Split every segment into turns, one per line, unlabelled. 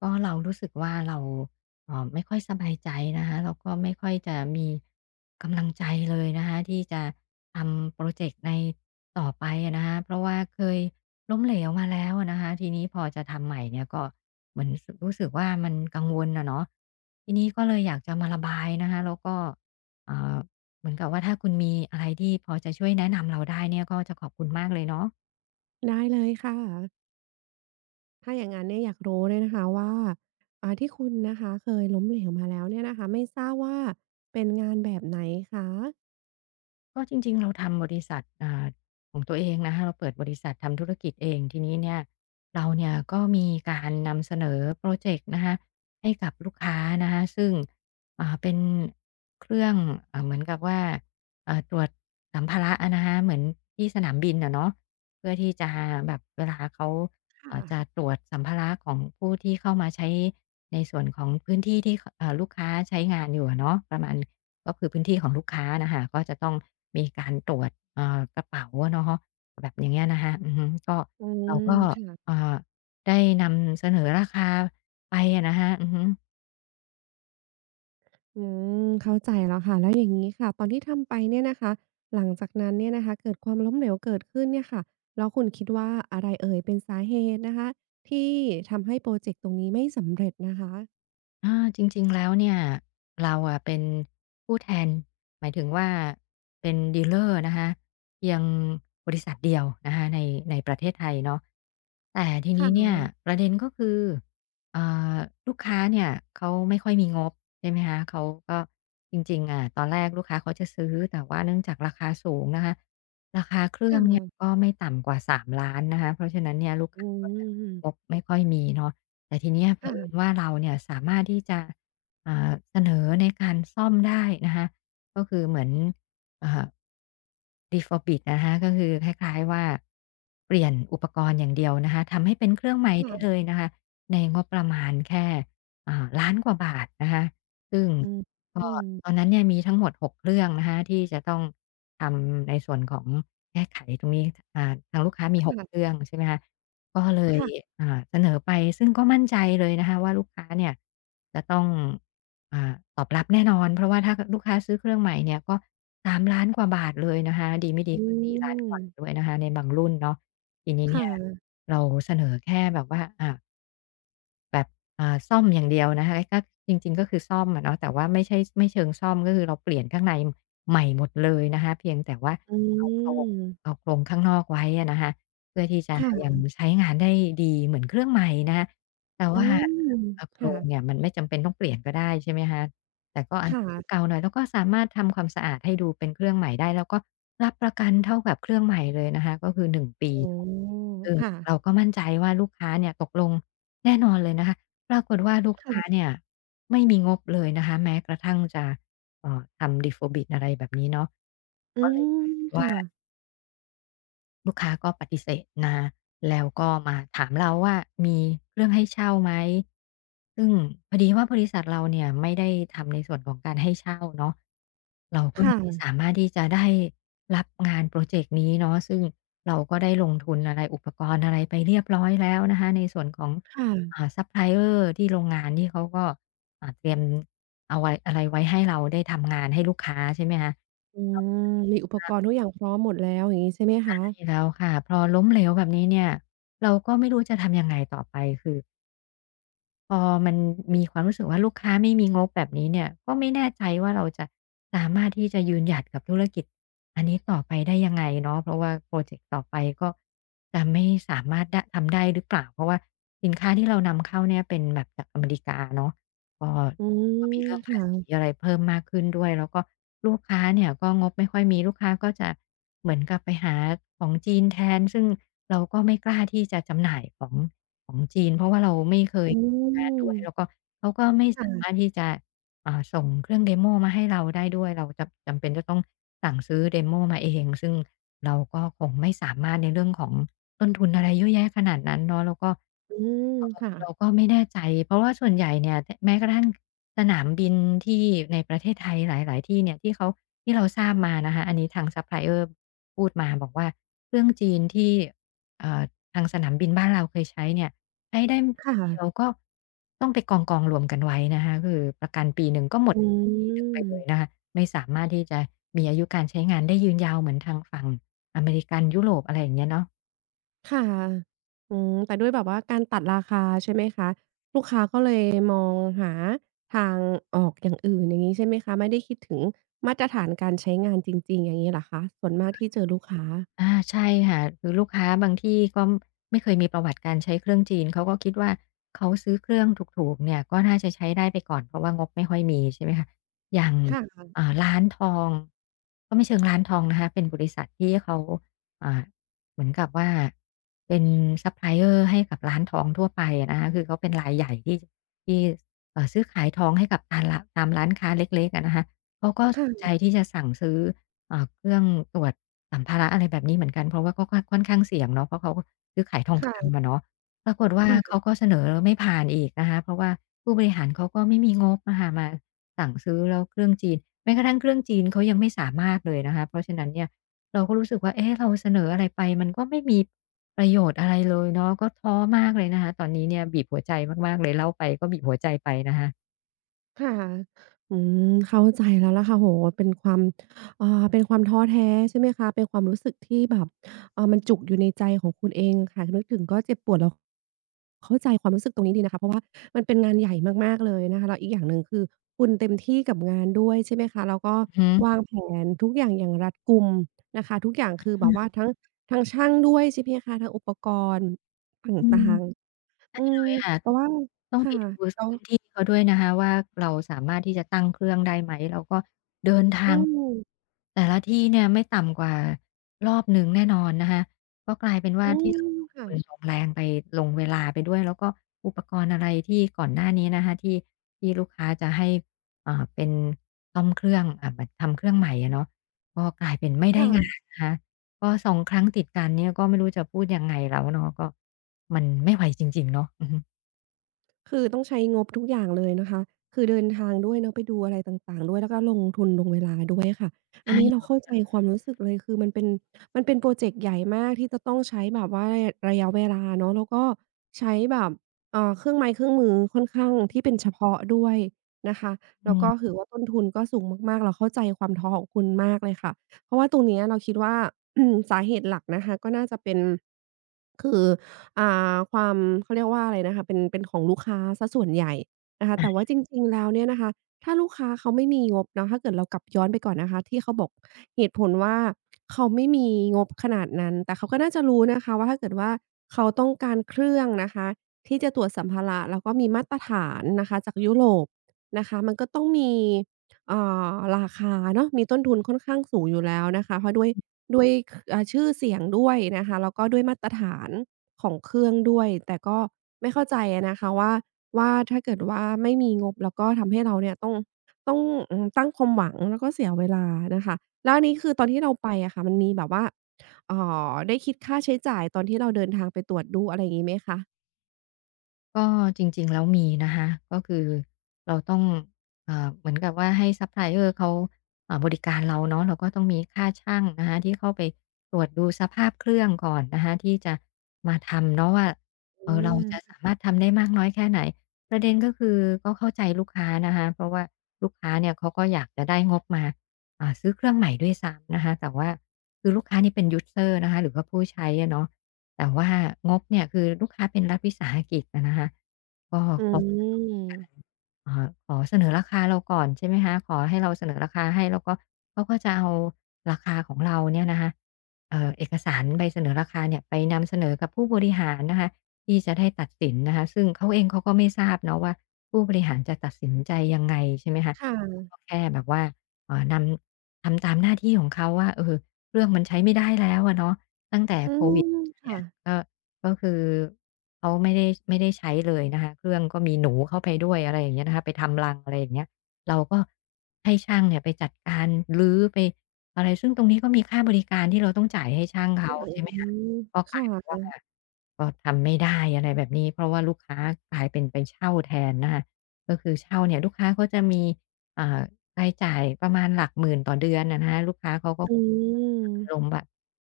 ก็เรารู้สึกว่าเราไม่ค่อยสบายใจนะคะแล้วก็ไม่ค่อยจะมีกำลังใจเลยนะคะที่จะทำโปรเจกต์ในต่อไปอะนะคะเพราะว่าเคยล้มเหลวมาแล้วอะนะคะทีนี้พอจะทำใหม่เนี่ยก็เหมือนรู้สึกว่ามันกังวลนะเนาะทีนี้ก็เลยอยากจะมาระบายนะคะแล้วก็เอ่อเหมือนกับว่าถ้าคุณมีอะไรที่พอจะช่วยแนะนำเราได้เนี่ยก็จะขอบคุณมากเลยเนาะ
ได้เลยค่ะถ้าอย่างงั้นเนี่ยอยากรู้เลยนะคะว่าที่คุณนะคะเคยล้มเหลวมาแล้วเนี่ยนะคะไม่ทราบว่าเป็นงานแบบไหนคะ
ก็จริงๆเราทำบริษัทของตัวเองนะคะเราเปิดบริษัททำธุรกิจเองทีนี้เนี่ยเราเนี่ย การนำเสนอโปรเจกต์นะคะให้กับลูกค้านะคะซึ่งเป็นเครื่องเหมือนกับว่าตรวจสัมภาระอะนะคะเหมือนที่สนามบินอะเนาะเพื่อที่จะแบบเวลาเขา
ค่ะ
จะตรวจสัมภาระของผู้ที่เข้ามาใช้ในส่วนของพื้นที่ที่ขลูกค้าใช้งานอยู่อะเนาะประมาณก็คือพื้นที่ของลูกค้าน่ะคะก็จะต้องมีการตรวจกระเป๋าอะเนาะแบบอย่างเงี้ยนะคะอือฮึก็
อื
เราก็
ม
เอ่
ค่ะ
อ ได้นำเสนอราคาไปอะนะฮะอือฮึ
อืมเข้าใจแล้วค่ะแล้วอย่างงี้ค่ะตอนที่ทำไปเนี่ยนะคะหลังจากนั้นเนี่ยนะคะเกิดความล้มเหลวเกิดขึ้นเนี่ยค่ะแล้วคุณคิดว่าอะไรเอ่ยเป็นสาเหตุนะคะที่ทำให้พรอเจกต์ตรงนี้ไม่สำเร็จนะคะ
อาจริงๆแล้วเนี่ยเราอะเป็นผู้แทนหมายถึงว่าเป็นดีลเลอร์นะคะเพียงบริษัทเดียวนะคะในประเทศไทยเนาะแต่ที
ค่
นี้เนี่ย
ะ
ประเด็นก็คือเอ่อลูกค้าเนี่ยเขาไม่ค่อยมีงบใช่ไหมคะเขาก็จริงๆอะตอนแรกลูกค้าเขาจะซื้อแต่ว่าเนื่องจากราคาสูงนะคะราคาเค
ค
รื่องเนี่ย
่ะ
ก็ไม่ต่ำกว่า3ามล้านนะคะเพราะฉะนั้นเนี่ยลูก
อื
ค้าก็จะงบ
ม
ไม่ค่อยมีเนาะ แต่ทีเนี้ยเผ
ค่ะ
อิญว่าเราเนี่ยสามารถที่จะเสนอในการซ่อมได้นะคะก็คือเหมือนอ่า Refurbish นะคะก็คือคล้ายๆว่าเปลี่ยนอุปกรณ์อย่างเดียวนะคะทำให้เป็นเครื่องใหม่ได้เล
ค่ะ
ยนะคะในงบประมาณแค่ล้านกว่าบาทนะคะซึ่ง
อื
ก็
ม
ตอน
ๆ
นั้นเนี่ยมีทั้งหมด6เครื่องนะคะที่จะต้องทำในส่วนของแก้ไขตรงนี้ทางลูกค้ามี
ค
6เครื่
่ะ
องใช่ไหมคะ ก็เลย
ค่ะ
เสนอไปซึ่งก็มั่นใจเลยนะคะว่าลูกค้าเนี่ยจะต้องอ่าตอบรับแน่นอนเพราะว่าถ้าลูกค้าซื้อเครื่องใหม่เนี่ยก็3ามล้านกว่าบาทเลยนะคะดีไม่ดี
อื
ก็4ี่ล้านกว่าด้
ม
วยนะคะในบางรุ่นเนาะทีนี้เนี่ย
ค่ะ
เราเสนอแค่แบบว่าแบบซ่อมอย่างเดียวนะคะก็จริงๆก็คือซ่อมอะเนาะแต่ว่าไม่ใช่ไม่เชิงซ่อมก็คือเราเปลี่ยนข้างในใหม่หมดเลยนะคะเพียงแต่ว่า
อื
เอาโครง
ม
เอาโครงข้างนอกไว้อะนะคะเพื่อที่จะยัง
ค่ะ
ใช้งานได้ดีเหมือนเครื่องใหม่นะคะแต่
อื
ว่า
ม
โคร
ค่ะ
งเนี่ยมันไม่จำเป็นต้องเปลี่ยนก็ได้ใช่ไหมคะแต่ก็อาจ
ค่ะ
จะดูเก่าหน่อยแล้วก็สามารถทำความสะอาดให้ดูเป็นเครื่องใหม่ได้แล้วก็รับประกันเท่ากับเครื่องใหม่เลยนะคะก็คือ1ปี
อ๋อ
เนาะซึ่ง
ค่ะ
เราก็มั่นใจว่าลูกค้าเนี่ยตกลง แน่นอนเลยนะคะปรากฏว่าลูกค้า
ค่ะ
เนี่ยไม่มีงบเลยนะคะแม้กระทั่งจะทำ Deep Faux Bit อะไรแบบนี้เนาะ
อื
ก็เลยก
ม
ลายเป็น
ค่ะ
ว่า ลูกค้าก็ปฏิเสธนะแล้วก็มาถามเราว่ามีเครื่องให้เช่าไหมซึ่งพอดีว่าบริษัทเราเนี่ยไม่ได้ทำในส่วนของการให้เช่าเนาะเราก็เลยไม่
ค่ะ
สามารถที่จะได้รับงานพรอเจกต์นี้เนาะซึ่งเราก็ได้ลงทุนอะไรอุปกรณ์อะไรไปเรียบร้อยแล้วนะคะในส่วนของ
ค
อ่า
่ะ
ซัปพลายเออร์ที่โรงงานที่เขาก็เตรียมเอาไว้อะไรไว้ให้เราได้ทำงานให้ลูกค้าใช่ไหมคะ
อื
เรา
มมีอุปกรณ์ทุกอย่างพร้อมหมดแล้วอย่างงี้ใช่ไหมคะ
ใช่แล้วค่ะพอล้มเหลวแบบนี้เนี่ย เราก็ไม่รู้จะทำยังไงต่อไปคือ พอมันมีความรู้สึกว่าลูกค้าไม่มีงบแบบนี้เนี่ยก็ไม่แน่ใจว่าเราจะสามารถที่จะยืนหยัดกับธุรกิจอันนี้ต่อไปได้ยังไงเนาะเพราะว่าพรอเจกต์ต่อไปก็จะไม่สามารถดทำได้หรือเปล่าเพราะว่าสินค้าที่เรานำเข้าเนี่ยเป็นแบบจากอเมริกาเนาะก็
อื
ก็มี
ม
เรื่องภาษี
ค่ะ
อะไรเพิ่มมากขึ้นด้วยแล้วก็ลูกค้าเนี่ยก็งบไม่ค่อยมีลูกค้าก็จะเหมือนกับไปหาของจีนแทนซึ่งเราก็ไม่กล้าที่จะจำหน่ายของจีนเพราะว่าเราไม่เคย
อื
งาน
ม
ด้วยแล้วก็เขาก็ไม่สามารถ
ค่ะ
ที่จะส่งเครื่อง Demo มาให้เราได้ด้วยเราจำเป็นจะต้องสั่งซื้อ Demo มาเองซึ่งเราก็คงไม่สามารถในเรื่องของต้นทุนอะไรเยอะแยะขนาดนั้นเนาะแล้วก็
อืมค่ะ
เราก็ไม่แน่ใจเพราะว่าส่วนใหญ่เนี่ยทแม้กระทั่งสนามบินที่ในประเทศไทยหลายๆที่เนี่ยที่เราทราบมานะคะอันนี้ทางซัปพลายเออร์พูดมาบอกว่าเครื่องจีนที่เอ่อทางสนามบินบ้านเราเคยใช้เนี่ย ใช้ได้
ค
ปีเดียว
่ะ
ก็ต้องไปกองรวมกันไว้นะคะคือประกันปีหนึ่งก็หมด
อื
อายุปีหนึ่งไป
ม
เลยนะคะไม่สามารถที่จะมีอายุการใช้งานได้ยืนยาวเหมือนทางฝั่งอเมริกันยุโรปอะไรอย่างเงี้ยเนาะ
ค่ะอืมแต่ด้วยแบบว่าการตัดราคาใช่ไหมคะลูกค้าก็เลยมองหาทางออกอย่างอื่นอย่างงี้ใช่ไหมคะไม่ได้คิดถึงมาตรฐานการใช้งานจริงๆอย่างงี้เหรอคะส่วนมากที่เจอลูกค้า
อาใช่ค่ะคือลูกค้าบางที่ก็ไม่เคยมีประวัติการใช้เครื่องจีนเขาก็คิดว่าเขาซื้อเครื่องถูกๆเนี่ยก็น่าจะใช้ได้ไปก่อนเพราะว่างบไม่ค่อยมีใช่ไหมคะอย่าง
ค่ะ
ร้านทองก็ไม่เชิงร้านทองนะคะเป็นบริษัทที่เขาอ่าเหมือนกับว่าเป็นซัปพลายเออร์ให้กับร้านทองทั่วไปอะนะคะคือเขาเป็นรายใหญ่ที่ซื้อขายทองให้กับตานละตามร้านค้าเล็กๆอะนะคะเขาก็สนใจ
ค่ะ
ที่จะสั่งซื้อ เครื่องตรวจสัมภาระอะไรแบบนี้เหมือนกันเพราะว่าก็ค่อนข้างเสี่ยงเนาะเพราะเขาซื้อขายทองคำอะ
ค่ะ
เนาะปรากฏว่า
ค่ะ
เขาก็เสนอไม่ผ่านอีกนะคะเพราะว่าผู้บริหารเขาก็ไม่มีงบอะค่ะมาสั่งซื้อแล้วเครื่องจีนแม้กระทั่งเครื่องจีนเขายังไม่สามารถเลยนะคะเพราะฉะนั้นเนี่ยเราก็รู้สึกว่าเอ๊ะเราเสนออะไรไปมันก็ไม่มีประโยชน์อะไรเลยเนาะก็ท้อมากเลยนะคะตอนนี้เนี่ยบีบหัวใจมากๆเลยเล่าไปก็บีบหัวใจไปนะคะ
ค่ะอืมเข้าใจแล้วล่ะค่ะโอ้โฮเป็นความอ่าเป็นความท้อแท้ใช่ไหมคะเป็นความรู้สึกที่แบบมันจุกอยู่ในใจของคุณเองค่ะนึกถึงก็เจ็บปวดแล้วเข้าใจความรู้สึกตรงนี้ดีนะคะเพราะว่ามันเป็นงานใหญ่มากๆเลยนะคะแล้วอีกอย่างหนึ่งคือคุณเต็มที่กับงานด้วยใช่ไหมคะแล้วก็
อือฮึ
วางแผนทุกอย่างอย่างรัดกุมนะคะทุกอย่าง
อ
คือแบ
ม
บว่าทั้งช่างด้วยใช่ไหมคะทั้งอุปกรณ์ต
อื
่าง
ม
ๆอื
เล
ม
ยหา
แต่ว่า
ต้องไป
ค่ะ
ดู
แล้ว
พื้นที่เขาด้วยนะคะว่าเราสามารถที่จะตั้งเครื่องได้ไหมแล้วก็เดิน
อื
ทาง
ม
แต่ละที่เนี่ยไม่ต่ำกว่ารอบหนึ่งแน่นอนนะคะก็กลายเป็นว่า
อื
ที่เรา
ม
ลง
ค่ะ
ทุนลงแรงไปลงเวลาไปด้วยแล้วก็อุปกรณ์อะไรที่ก่อนหน้านี้นะคะที่ลูกค้าจะให้เป็นซ่อมเครื่องแบบทำเครื่องใหม่อะเนาะก็กลายเป็นไม่ได้งาน
ค่ะ
นะคะก็สองครั้งติดกันเนี่ยก็ไม่รู้จะพูดยังไงแล้วเนาะก็มันไม่ไหวจริงๆเนาะอือฮึ
คือต้องใช้งบทุกอย่างเลยนะคะคือเดินทางด้วยเนาะไปดูอะไรต่างๆด้วยแล้วก็ลงทุนลงเวลาด้วยค่ะอันนี้เรา
ใช่
เข้าใจความรู้สึกเลยคือมันเป็นพรอเจกต์ใหญ่มากที่จะต้องใช้แบบว่าระยะเวลาเนาะแล้วก็ใช้แบบเครื่องไม้เครื่องมือค่อนข้างที่เป็นเฉพาะด้วยนะคะ
อื
แล้วก็
ม
ถือว่าต้นทุนก็สูงมากๆเราเข้าใจความท้อของคุณมากเลยค่ะเพราะว่าตรงเนี้ยเราคิดว่า สาเหตุหลักนะคะก็น่าจะเป็นคือ ความเขาเรียกว่าอะไรนะคะเป็นของลูกค้าเสียส่วนใหญ่นะคะแต่ว่าจริงๆแล้วเนี่ยนะคะถ้าลูกค้าเขาไม่มีงบเนาะถ้าเกิดเรากลับย้อนไปก่อนนะคะที่เขาบอกเหตุผลว่าเขาไม่มีงบขนาดนั้นแต่เขาก็น่าจะรู้นะคะว่าถ้าเกิดว่าเขาต้องการเครื่องนะคะที่จะตรวจสัมภาระแล้วก็มีมาตรฐานนะคะจากยุโรปนะคะมันก็ต้องมีเอ่อราคาเนาะมีต้นทุนค่อนข้างสูงอยู่แล้วนะคะเพราะด้วยด้วยคชื่อเสียงด้วยนะคะแล้วก็ด้วยมาตรฐาน ของเครื่องด้วยแต่ก็ไม่เข้าใจอะนะคะว่าถ้าเกิดว่าไม่มีงบแล้วก็ทำให้เราเนี่ยต้องต้องอืมตั้งความหวังแล้วก็เสียเวลานะคะแล้วอันนี้คือตอนที่เราไปอะค่ะมันมีแบบว่าเอ่ได้คิดค่าใช้จ่ายตอนที่เราเดินทางไปตรวจดูอะไรอย่างงี้ไหมคะ
ก็จริงๆแล้วมีนะคะก็คือเราต้องเหมือนกับว่าให้ซัปพลายเออร์เขาบริการเราเนาะเราก็ต้องมีค่าช่างนะคะที่เข้าไปตรวจดูสภาพเครื่องก่อนนะคะที่จะมาทำเนาะว่า
อื
เราจะสา
ม
มารถทำได้มากน้อยแค่ไหนประเด็นก็คือก็เข้าใจลูกค้านะคะเพราะว่าลูกค้าเนี่ยเขาก็อยากจะได้งบมาซื้อเครื่องใหม่ด้วยซ้ำนะคะแต่ว่าคือลูกค้านี่เป็นยูสเซอร์นะคะหรือว่าผู้ใช้อะเนาะ แต่ว่างบเนี่ยคือลูกค้าเป็นรัฐวิสาหกิจอะนะคะก็
อื
เขาก็จะต้องมีการ
ม
ขอเสนอราคาเราก่อนใช่ไหมคะขอให้เราเสนอราคาให้แล้วก็เขาก็จะเอาราคาของเราเนี่ยนะคะเอกสารใบเสนอราคาเนี่ยไปนำเสนอกับผู้บริหารนะคะที่จะได้ตัดสินนะคะซึ่งเขาเองเขาก็ไม่ทราบเนาะว่าผู้บริหารจะตัดสินใจยังไงใช่ไหมคะเขา
ค่ะ
ก็แค่แบบว่านำทำตามหน้าที่ของเขาว่าเออเครื่องมันใช้ไม่ได้แล้วอะเนาะตั้งแต่
อื
โควิด
ม
เนี่
ค่ะ
ย ก็ก็คือเขาไม่ได้ใช้เลยนะคะเครื่องก็มีหนูเข้าไปด้วยอะไรอย่างเงี้ยนะคะไปทำรังอะไรอย่างเงี้ยเราก็ให้ช่างเนี่ยไปจัดการรื้อไปอะไรซึ่งตรงนี้ก็มีค่าบริการที่เราต้องจ่ายให้ช่าง
อื
เขา
อ
ใช่ไหม
อื
คะ
ม
ก็
ค
กลายเป็นว่า
่ะ
ก็ทำไม่ได้อะไรแบบนี้ เพราะว่าลูกค้ากลายเป็นไปเช่าแทนนะคะก็คือเช่าเนี่ยลูกค้าเขาจะมีอ่า รายจ่ายประมาณหลักหมื่นต่อเดือนน่ะนะคะลูกค้าเขาก็
อื
อารม
ม
ณ์แบบ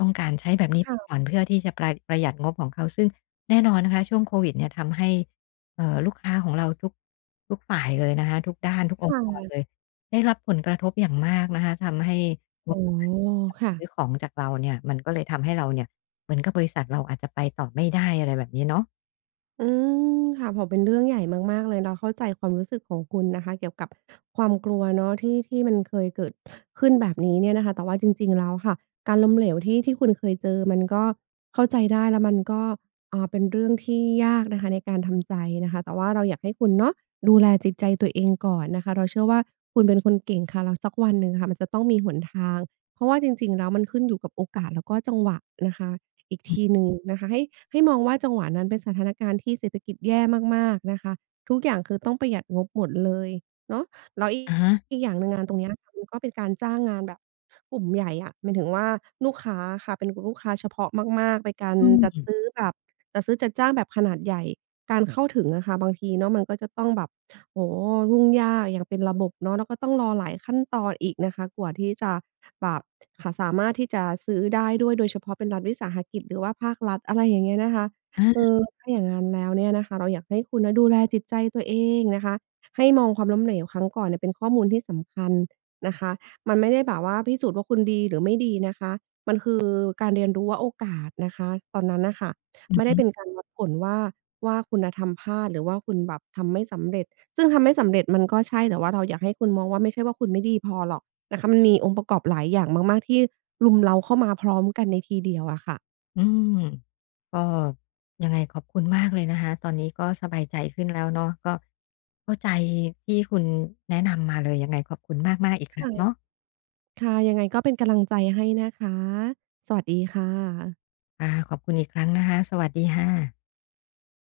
ต้องการใช้แบบนี้ไปก่
ค่ะ
อนเพื่อที่จะประประหยัดงบของเขาซึ่งแน่นอนนะคะช่วงโควิดเนี่ยทำให้ลูกค้าของเราทุกฝ่ายเลยนะคะทุกด้านทุกอง
ค่
ค์กรเลย
ะ
ได้รับผลกระทบอย่างมากนะคะทำให้งบ
อ๋อ
ประมาณที่เขาจะมา
ค่ะ
ซื้อของจากเราเนี่ยมันก็เลยทำให้เราเนี่ยเหมือนกับบริษัทเราอาจจะไปต่อไม่ได้อะไรแบบนี้เนาะ
อืมค่ะพอเป็นเรื่องใหญ่มากๆเลยเราเข้าใจความรู้สึกของคุณนะคะเกี่ยวกับความกลัวเนาะที่มันเคยเกิดขึ้นแบบนี้เนี่ยนะคะแต่ว่าจริงๆแล้วค่ะการล้มเหลวที่คุณเคยเจอมันก็เข้าใจได้แล้วมันก็เป็นเรื่องที่ยากนะคะในการทำใจนะคะแต่ว่าเราอยากให้คุณเนาะดูแลจิตใจตัวเองก่อนนะคะเราเชื่อว่าคุณเป็นคนเก่งค่ะแล้วสักวันหนึ่งค่ะมันจะต้องมีหนทางเพราะว่าจริงๆแล้วมันขึ้นอยู่กับโอกาสแล้วก็จังหวะนะคะ อีก
อื
ที
ม
หนึ่งนะคะให้มองว่าจังหวะนั้นเป็นสถานการณ์ที่เศรษฐกิจแย่มากๆนะคะทุกอย่างคือต้องประหยัดงบหมดเลยเนาะแล้วอีก
อะฮะ
อกอย่างหนึ่งงานตรงเนี้ยค่ะมันก็เป็นการจ้างงานแบบกลุ่มใหญ่อะหมายถึงว่าลูกค้าค่ะเป็นกลุ่มลูกค้าเฉพาะมากๆเป็นการ
อื
จัด
ม
ซื้อแบบจัดซื้อจัดจ้างแบบขนาดใหญ่การเข้าถึงอะค่ะบางทีเนาะมันก็จะต้องแบบ โอ้โฮยุ่งยากอย่างเป็นระบบเนาะแล้วก็ต้องรอหลายขั้นตอนอีกนะคะกว่าที่จะแบบค่ะสามารถที่จะซื้อได้ด้วยโดยเฉพาะเป็นรัฐวิสาหกิจหรือว่าภาครัฐอะไรอย่างเงี้ยนะคะเอ
อา
อถ้าอย่างงั้นแล้วเนี่ยนะคะเราอยากให้คุณน่ะดูแลจิตใจตัวเองนะคะให้มองความล้มเหลวครั้งก่อนเนี่ยเป็นข้อมูลที่สำคัญนะคะมันไม่ได้แบบว่าพิสูจน์ว่าคุณดีหรือไม่ดีนะคะมันคือการเรียนรู้ว่าโอกาสนะคะตอนนั้นน่ะค่ะไม่ได้เป็นการวัดผลว่าคุณน่ะทำพลาดหรือว่าคุณแบบทำไม่สำเร็จ ซึ่งทำไม่สำเร็จมันก็ใช่แต่ว่าเราอยากให้คุณมองว่าไม่ใช่ว่าคุณไม่ดีพอหรอกนะคะมันมีองค์ประกอบหลายอย่างมากๆที่รุมเร้าเข้ามาพร้อมกันในทีเดียวอะค่ะ
อืมก็ยังไงขอบคุณมากเลยนะคะตอนนี้ก็สบายใจขึ้นแล้วเนาะก็เข้าใจที่คุณแนะนำมาเลยยังไงขอบคุณมากๆอีกครั้งเนาะ
ค่ะค่ะยังไงก็เป็นกำลังใจให้นะคะสวัสดีค่ะ
ขอบคุณอีกครั้งนะคะสวัสดีค่ะ